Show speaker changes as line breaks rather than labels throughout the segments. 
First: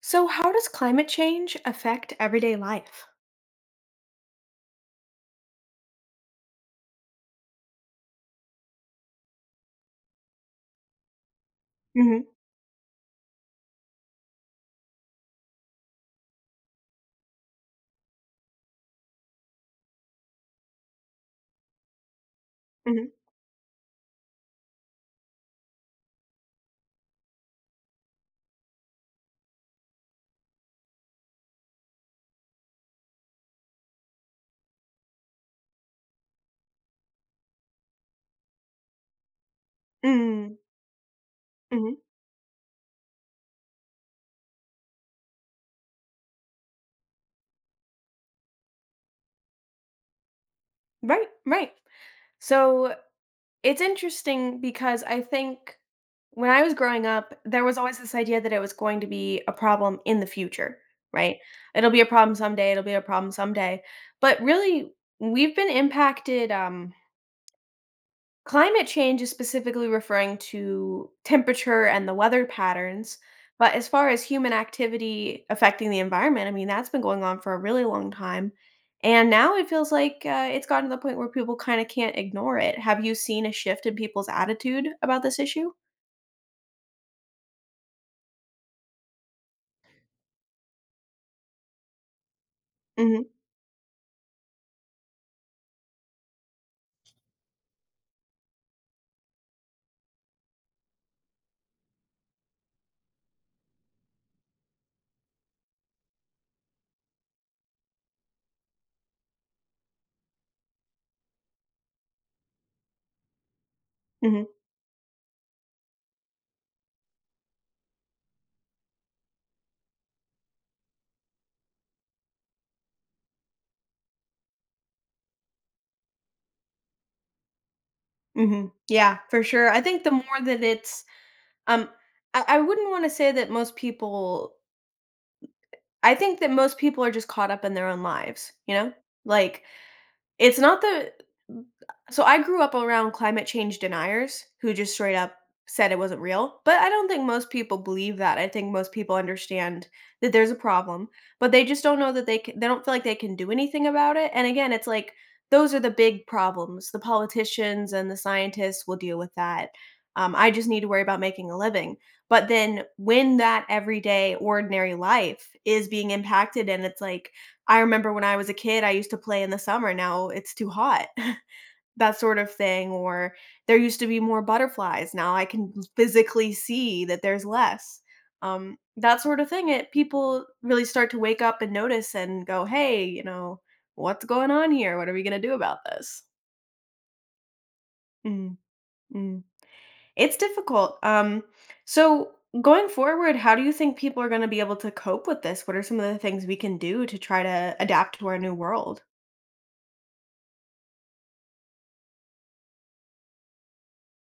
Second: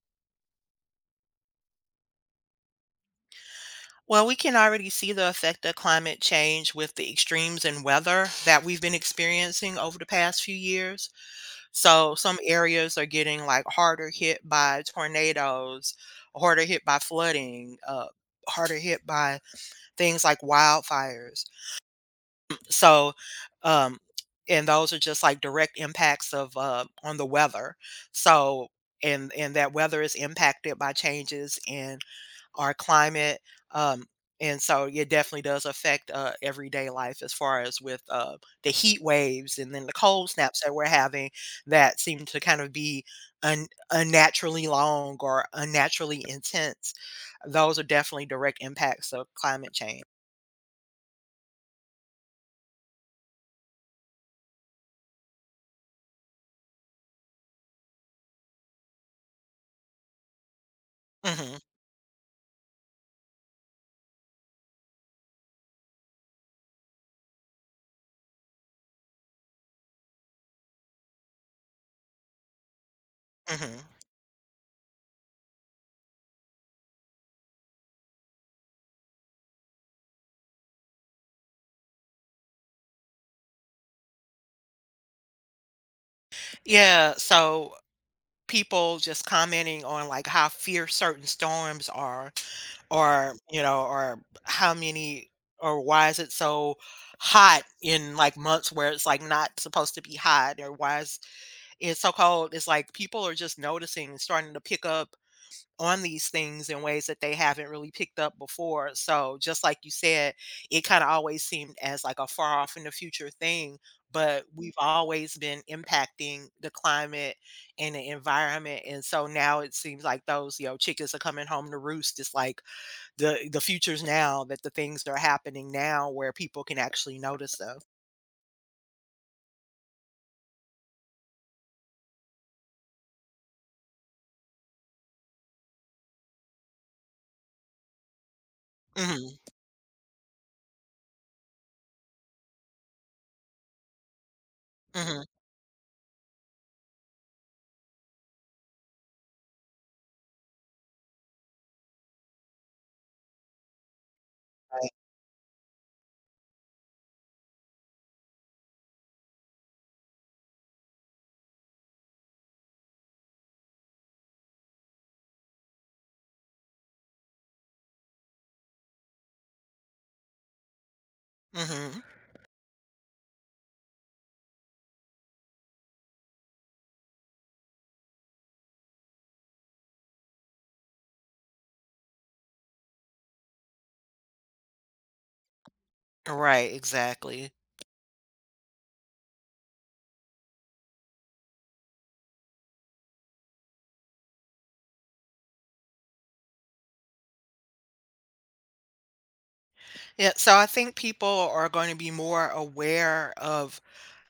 So, how does climate change affect everyday life?
Well, we can already see the effect of climate change with the extremes in weather that we've been experiencing over the past few years. So,
Mm-hmm.
some areas are getting like harder hit by tornadoes, harder hit by flooding, harder hit by things like wildfires.
Mm-hmm.
So, um, and those are just like direct impacts of on the weather. So, and that weather is impacted by changes in our climate. Um, and so it definitely does affect everyday life as far as with the heat waves and then the cold
Mm-hmm.
snaps that we're having
Mm-hmm.
that seem to kind of be unnaturally long or unnaturally intense. Those are definitely direct impacts of climate change.
Right, right. So, it's interesting because I think when I was growing up, there was always this idea that it was going to be a problem in the future, right?
hmm
It'll be a problem someday, it'll be a problem someday. But really, we've been impacted. Climate change is specifically referring to temperature and the weather patterns. But
hmm
as far as human activity affecting the environment, I mean, that's been going on for a really long time. And now it feels like it's gotten to the point where people kind of can't ignore it. Have you seen a shift in people's attitude about this issue?
Yeah. So people just commenting on like how fierce certain storms are
Hmm.
or you know or how many or why is it so hot in like months where it's like not supposed to be hot or why is it so cold, it's like people are just noticing and starting to pick up on these things in ways that they haven't really picked up before. So, just like you said, it kind of always seemed as like a far off in the future thing, but
Hmm.
we've always been impacting the climate and the environment, and so now it seems like those, you know, chickens are coming home to roost. It's like the futures now, that the things that are happening now where people can actually notice them.
Hmm. Yeah, for sure. I think the more that it's, um, I wouldn't want to say that most people, I think that most people are just caught up in their own lives, you know?
Mhm,
Like, It's not the so I grew up around climate change deniers who just straight
mhm,
up said it wasn't real, but I don't think most people believe that. I think most people understand that there's a problem, but they just don't know that they can, they don't feel like they can do anything about it. And again, it's
right,
like those are the big problems. The politicians and the scientists will deal with that. I just need to worry about making a living. But then when that everyday ordinary life is being impacted and it's like I remember when I was a kid, I used to play in the summer. Now it's too hot,
mhm.
that sort of thing. Or there used to be more butterflies. Now I can physically see that there's less. That sort of thing. It people really start to wake up and notice and go, "Hey, what's going on here? What are we gonna do about this?"
Right, exactly.
Mm. Mm. It's difficult. So going forward, how do you think people are going to be able to cope with this? What are some of the things we can do to try to adapt to our new world?
Yeah, so I think people are going to be more aware of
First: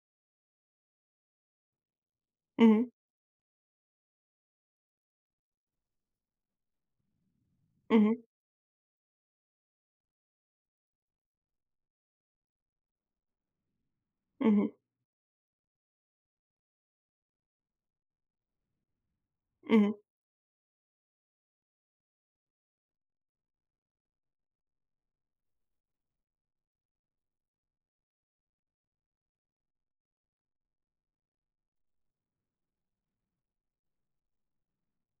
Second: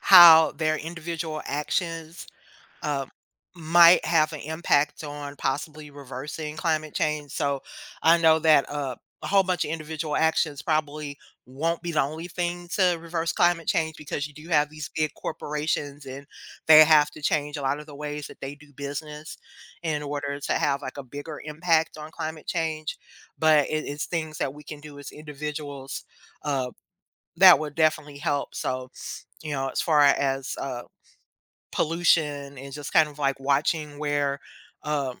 how their individual actions
Hmm.
uh, might have an impact on possibly reversing climate change. So I
Hmm.
know that a whole bunch of individual actions probably won't be the only thing to reverse climate change, because you do
Mhm.
have these big corporations, and they have to change a lot of the ways that they do business
Mhm.
in order to have like a bigger impact on climate change. But it's things that we can do as individuals uh, that would definitely help. So, you know, as far as pollution and just kind of like watching where um,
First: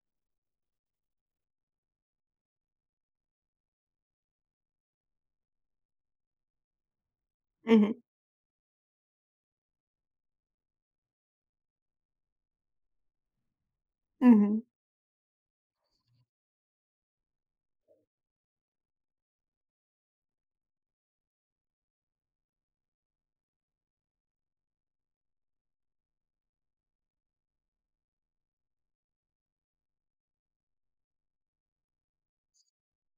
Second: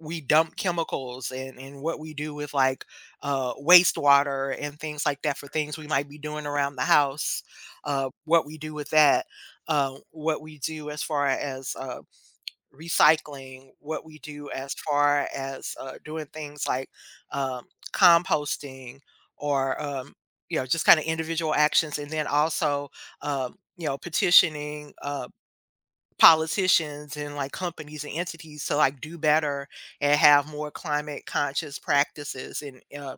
we dump chemicals, and what we do with like wastewater and things like that, for things we might be doing around the house,
Mhm.
what we do with that, what we do as far as recycling, what we do
Mhm.
as far as doing things like um, composting or you know, just kind of individual actions, and then also, you know, petitioning politicians and like companies and entities to like do better and have more climate conscious practices, and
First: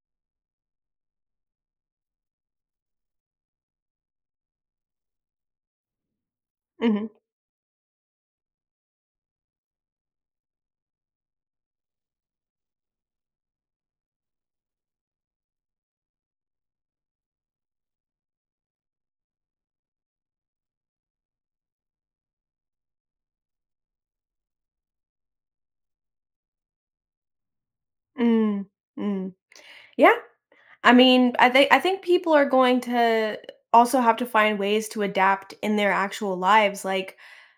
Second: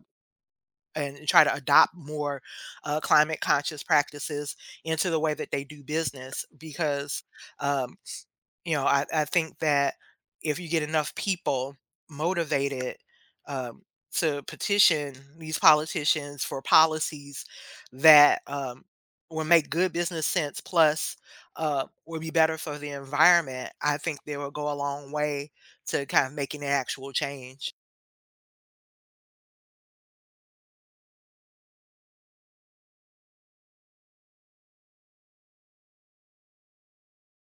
and try to adopt more climate conscious practices into the way that they do business,
Mhm.
because um, you know, I think that if you get enough people motivated um, to petition these politicians for policies that will make good business sense, plus will be better for the environment, I think they will go a long way to kind of making an actual change.
Mm. Mm. Yeah, I mean, I think people are going to also have to find ways to adapt in their actual lives. Like,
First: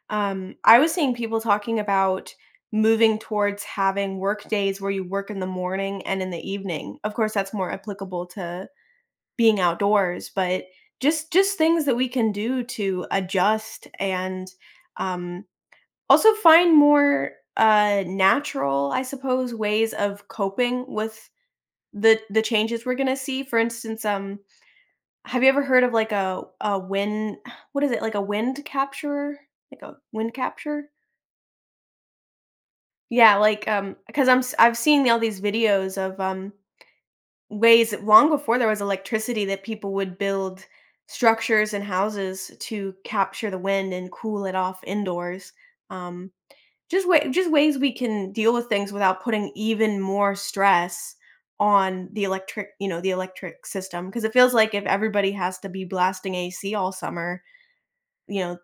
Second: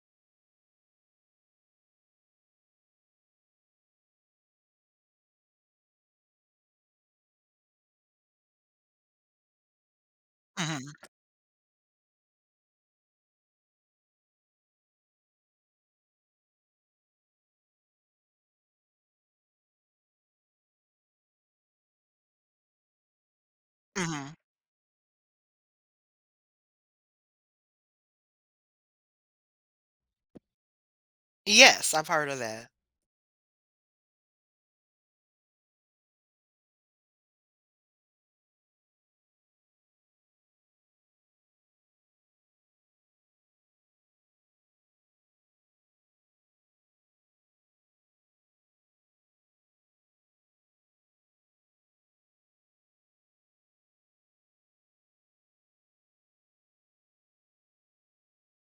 I was seeing people talking about moving towards having work days where you work in the morning and in the evening. Of course, that's more applicable to being outdoors, but
hmm
just things that we can do to adjust and um also find more, natural, I suppose, ways of coping with the changes we're gonna see. For instance,
hmm
have you ever heard of like a wind what is it, like a wind capturer? Like a wind capture?
Yes, I've heard of that.
Yeah, like, because 'cause I've seen all these videos of, ways that long before there was electricity that people would build structures and houses to capture the wind and cool it off indoors. Um Just way just ways we can deal with things without putting even more stress on the electric system. Because it feels like if everybody has to be blasting AC all summer, you know,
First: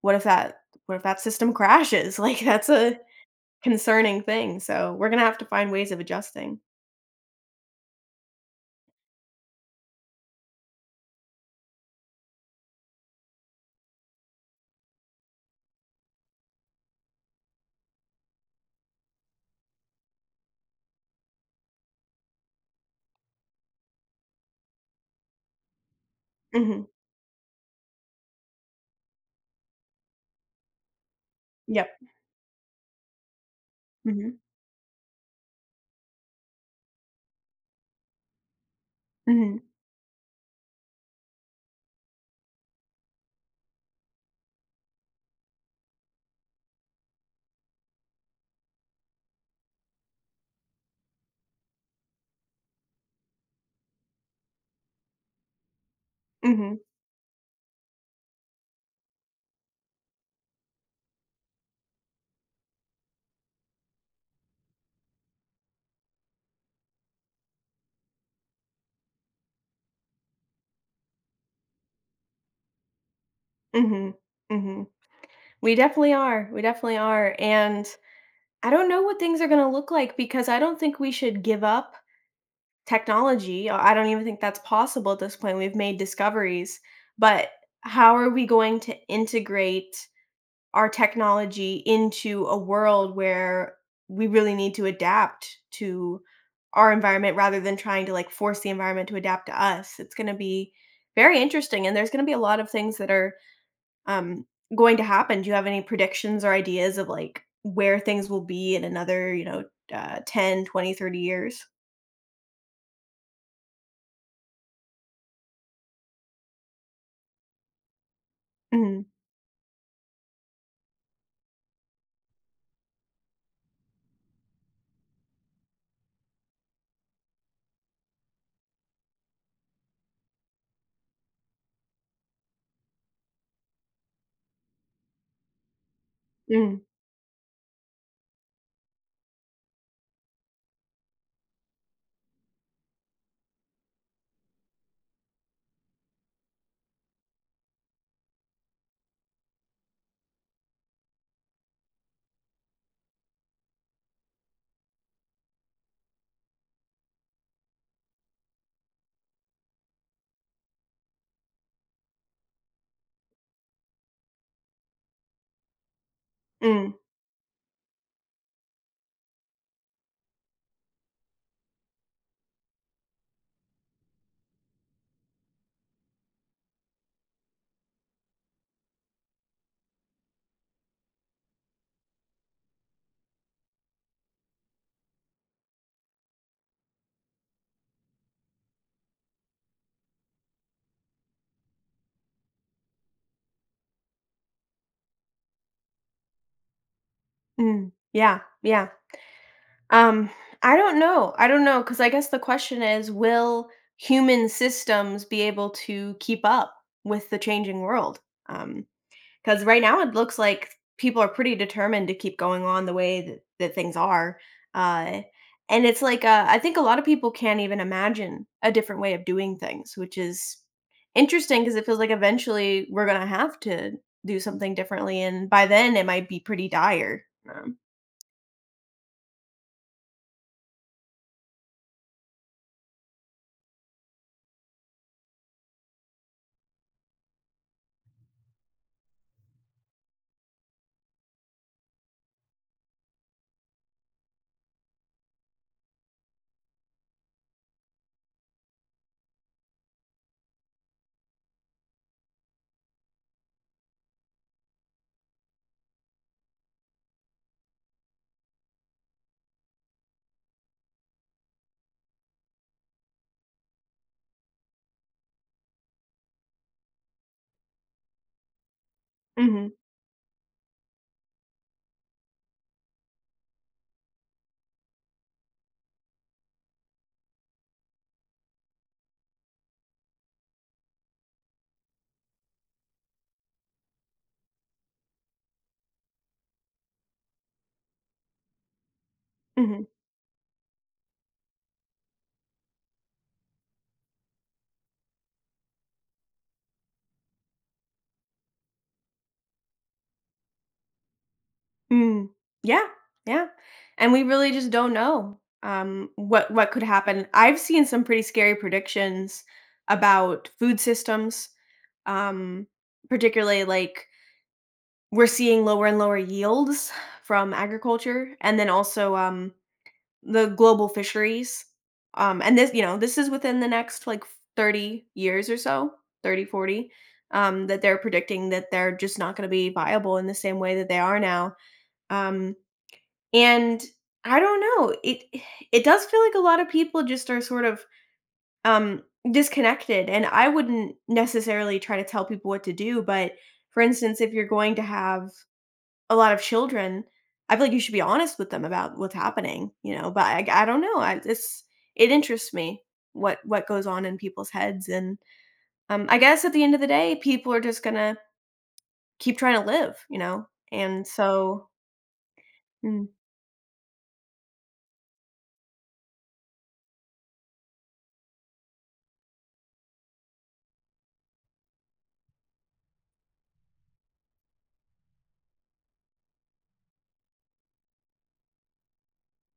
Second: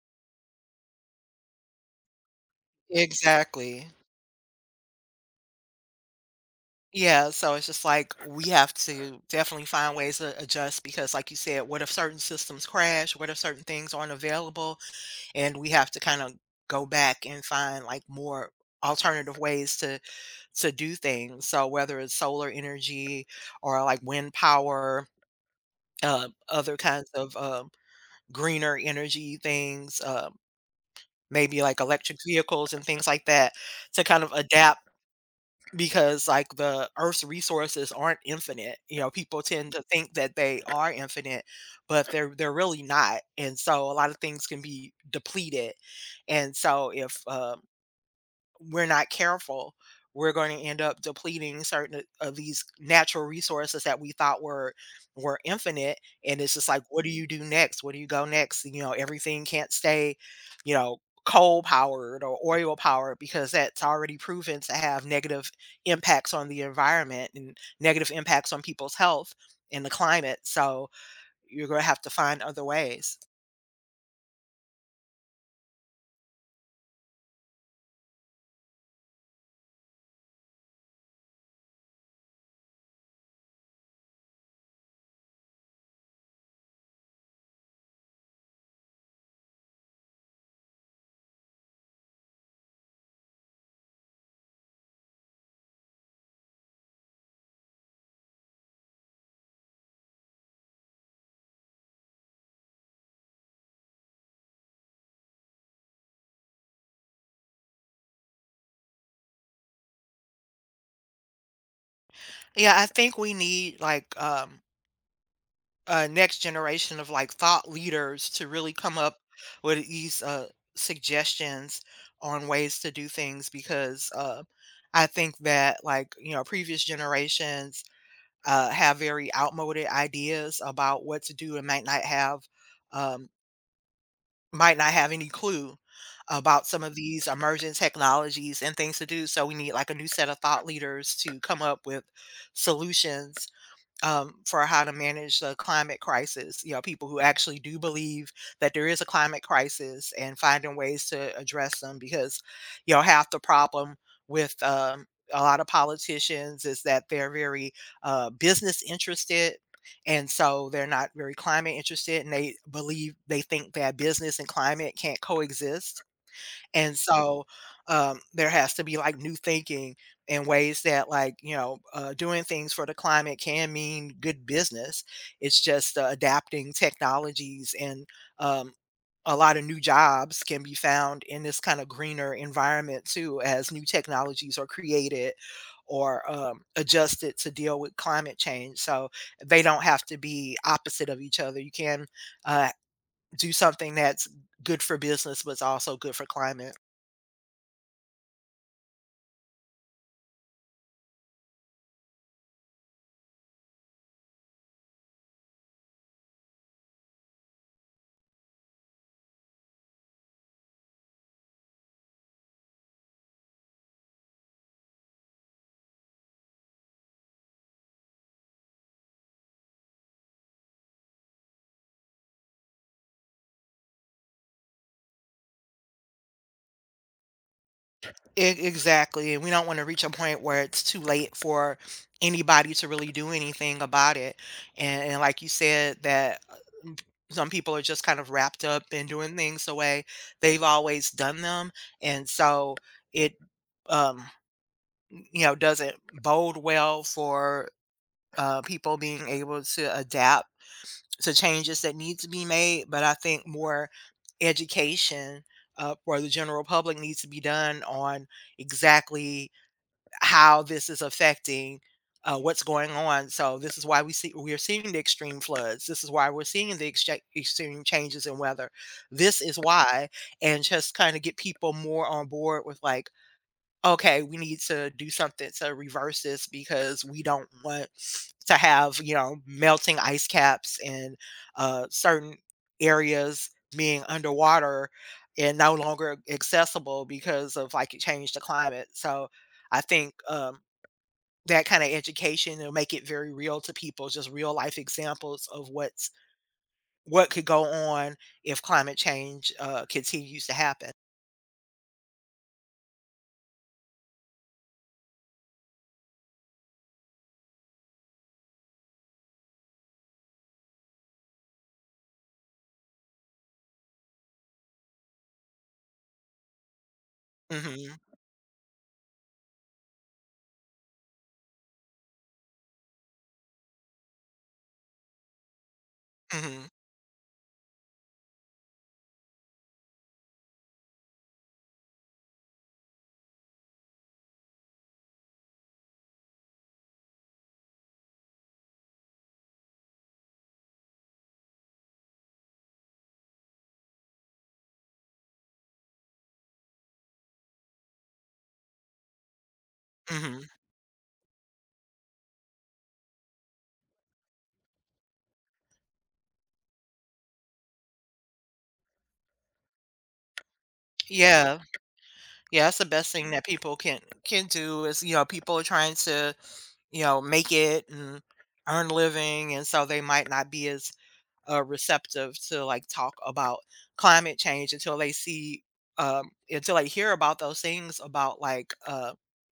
what if that what if that system crashes? Like, that's a
Exactly.
concerning thing, so we're gonna have to find ways of adjusting.
Yeah, so it's just like we have to definitely find ways to adjust because, like you said, what if certain systems crash? What if certain things aren't available? And we have to kind of go back and find like more alternative ways to do things. So whether it's solar energy or like wind power, other
Mhm.
kinds of greener energy things, maybe like
Yep.
electric vehicles and things like that, to kind of
Mhm.
adapt, because like the earth's resources aren't infinite. You know, people
Mhm.
tend to think that they are infinite, but they're really not, and so a lot of things can be depleted. And so, if we're not careful, we're going to end up depleting certain of these natural resources that we thought were infinite. And it's just
Mhm.
like, what do you do next? Where do you go next? You know, everything can't stay, you know, coal powered or oil powered, because that's already proven to have negative impacts on the environment and negative impacts on people's health and the climate. So you're going to have to find other ways.
Mhm. Mhm. We definitely are, and I don't know what things are gonna look like because I don't think we should give up technology. I don't even think that's possible at this point. We've made discoveries, but how are we going to integrate our technology into a world where we really need to adapt to our environment rather than trying to like force the environment to adapt to us? It's gonna be very interesting, and there's gonna be a lot of things that are um, going to happen? Do you have any predictions or ideas of like where things will be in another, 10, 20, 30 years?
I think we need next generation of like thought leaders to really come
Mm.
up with these suggestions on ways to do things, because I think that, like, you know, previous generations have very outmoded ideas about what to do, and might not have, um, might not have any clue about
Mm.
some of these emerging technologies and things to do. So we need like a new set of thought leaders to come up with solutions for how to manage the climate crisis. You know, people who actually do believe that there is a climate crisis, and finding ways to address them because, you know, half the problem with, a lot of politicians is that they're very business interested. And so they're not very climate interested, and they believe they think that business and climate can't coexist,
Mm.
and so, there has to be like new thinking and ways that, like, you know, doing things for the climate can mean good business. It's just, adapting technologies and, um, a lot of new jobs can be found in this kinda greener environment too, as new technologies are created or, adjusted to deal with climate change. So, they don't have to be opposite of each other. You can, uh, do something that's good for business, but it's also good for climate.
Mm. Yeah, yeah. Um, I don't know. I don't know because I guess the question is, will human systems be able to keep up with the changing world? Um, Because right now it looks like people are pretty determined to keep going on the way that things are. Uh, and it's like, I think a lot of people can't even imagine a different way of doing things, which is interesting because it feels like eventually we're going to have to do something differently. And by then it might be pretty dire. Um,
E Exactly, and we don't wanna reach a point where it's too late for anybody to really do anything about it. And like you said, that, m some people are just kind of wrapped up in doing things the way they've always done them, and so it, um, you know, doesn't bode well for, people being able to adapt to changes that need to be made. But I think more education, for the general public, needs to be done on exactly how this is affecting what's going on. So this is why we are seeing the extreme floods. This is why we're seeing the extreme changes in weather. This is
mhm.
why, and just kind of get people more on board with like, okay, we need to do something to reverse this, because we don't want to have, you know, melting ice caps and certain areas being underwater and no longer accessible because of like it changed the climate. So I
Mhm.
think that kind of education will make it very real to people, just real life examples of what's what could go on if climate change continues to happen.
Mm. Yeah, yeah, and we really just don't know, what could happen. I've seen some pretty scary predictions about food systems, um, particularly, like, we're seeing lower and lower yields from
hmm
agriculture, and then also, the global fisheries, and this is within the next, like, 30 years or so, thirty
hmm
forty, that they're predicting that they're just not gonna be viable in the same way that they are now. um and I don't know, it does feel like a lot of people just are sort of, um, disconnected, and I wouldn't necessarily try to tell people what to do, but for instance, if you're going to have a lot of children, I feel like you should be honest with them about what's happening, but
hmm
I don't know, I it's it interests me what goes on in people's heads, and, I guess at the end of the day, people are just gonna keep trying to live, and
Yeah.
so.
Yeah, that's the
Mm.
best thing that people can do. Is, you know, people are trying to, you know, make it and earn a living, and so they might not be as receptive to like talk about climate change until they see until they hear about those things, about like,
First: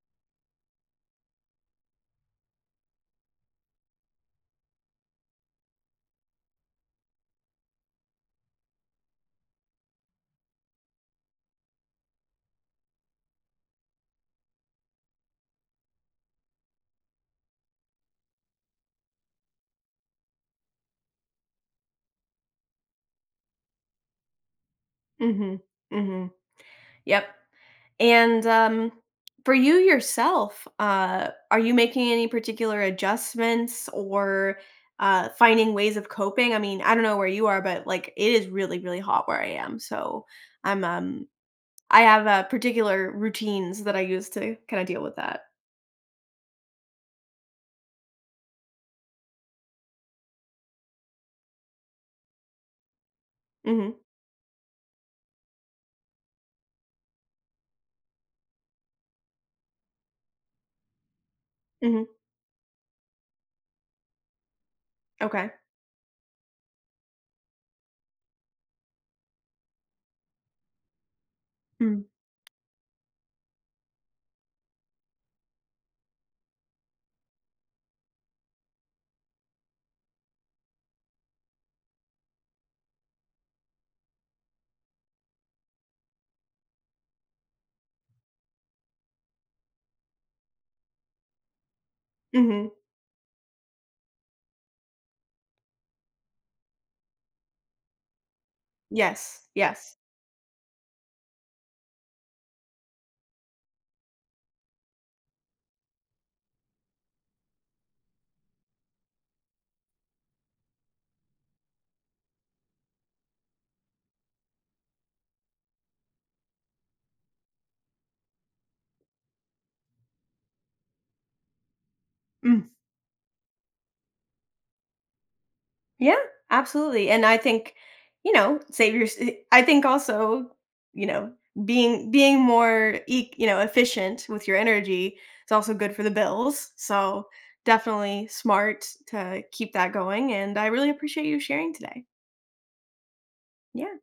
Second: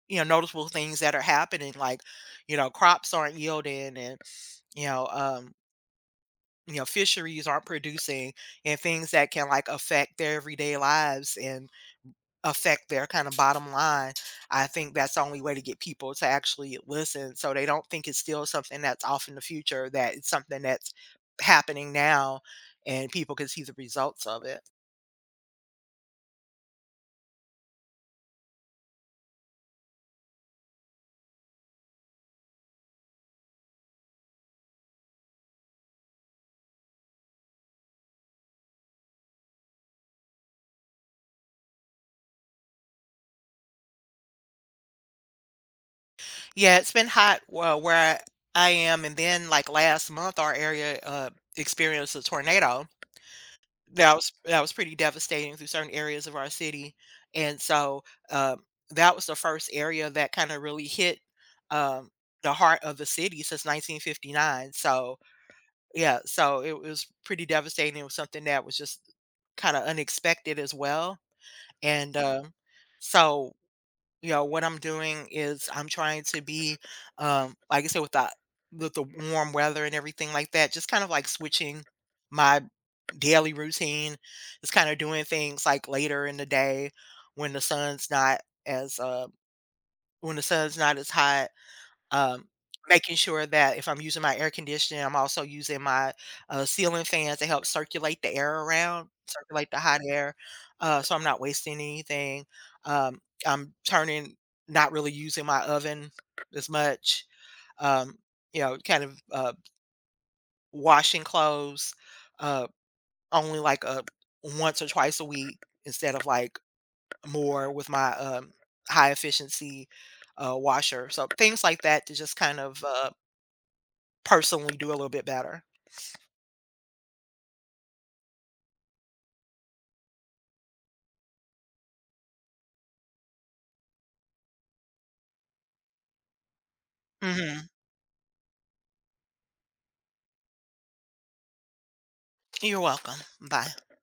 you know, noticeable things that are happening, like, you know, crops aren't yielding, and you know um you know, fisheries aren't producing, and things that can like affect their everyday lives and affect their kind of bottom line. I think that's the only way to get people to actually listen, so they don't think it's still something that's off in the future, that it's something that's happening now and people can see the results of it.
Mhm. Mhm. Yep. And, for you yourself, are you making any particular adjustments or, finding ways of coping? I mean, I don't know where you are, but, like, it is really, really hot where I am, so I'm, um I have, particular routines that I use to kinda deal with that.
Yeah, it's been hot where I am. And then, like last month, our area experienced a tornado.
Mhm.
That was pretty devastating through certain areas of our city, and so, um, that was the first area that kinda really hit,
Mhm.
um, the heart of the city since 1959, so
Okay.
yeah, so it was pretty devastating. It was something that was just kinda unexpected as well,
Mm.
and, so, you know, what I'm doing is I'm trying to be, like I said, with the warm weather and everything like that, just kind of like switching my daily routine is kind of doing things like later in the day when the sun's not as when the sun's not as hot, um
Mhm.
making sure that if I'm using my air conditioning, I'm also using my ceiling fans to help
Yes,
circulate the
yes.
hot air, so I'm not wasting anything. um, I'm turning not really using my oven as much. um, you know, kind of washing clothes uh, only like a once or twice a week instead of like more with my high efficiency washer. So things like that to just kind
Mhm.
of personally do a little bit better.
Yeah, absolutely. And I think, you know, save your I think also, you know, being more efficient with your energy is also good for the bills. So,
hmm
definitely smart to keep that going and I really appreciate you sharing today.
You're welcome. Bye.
Yeah.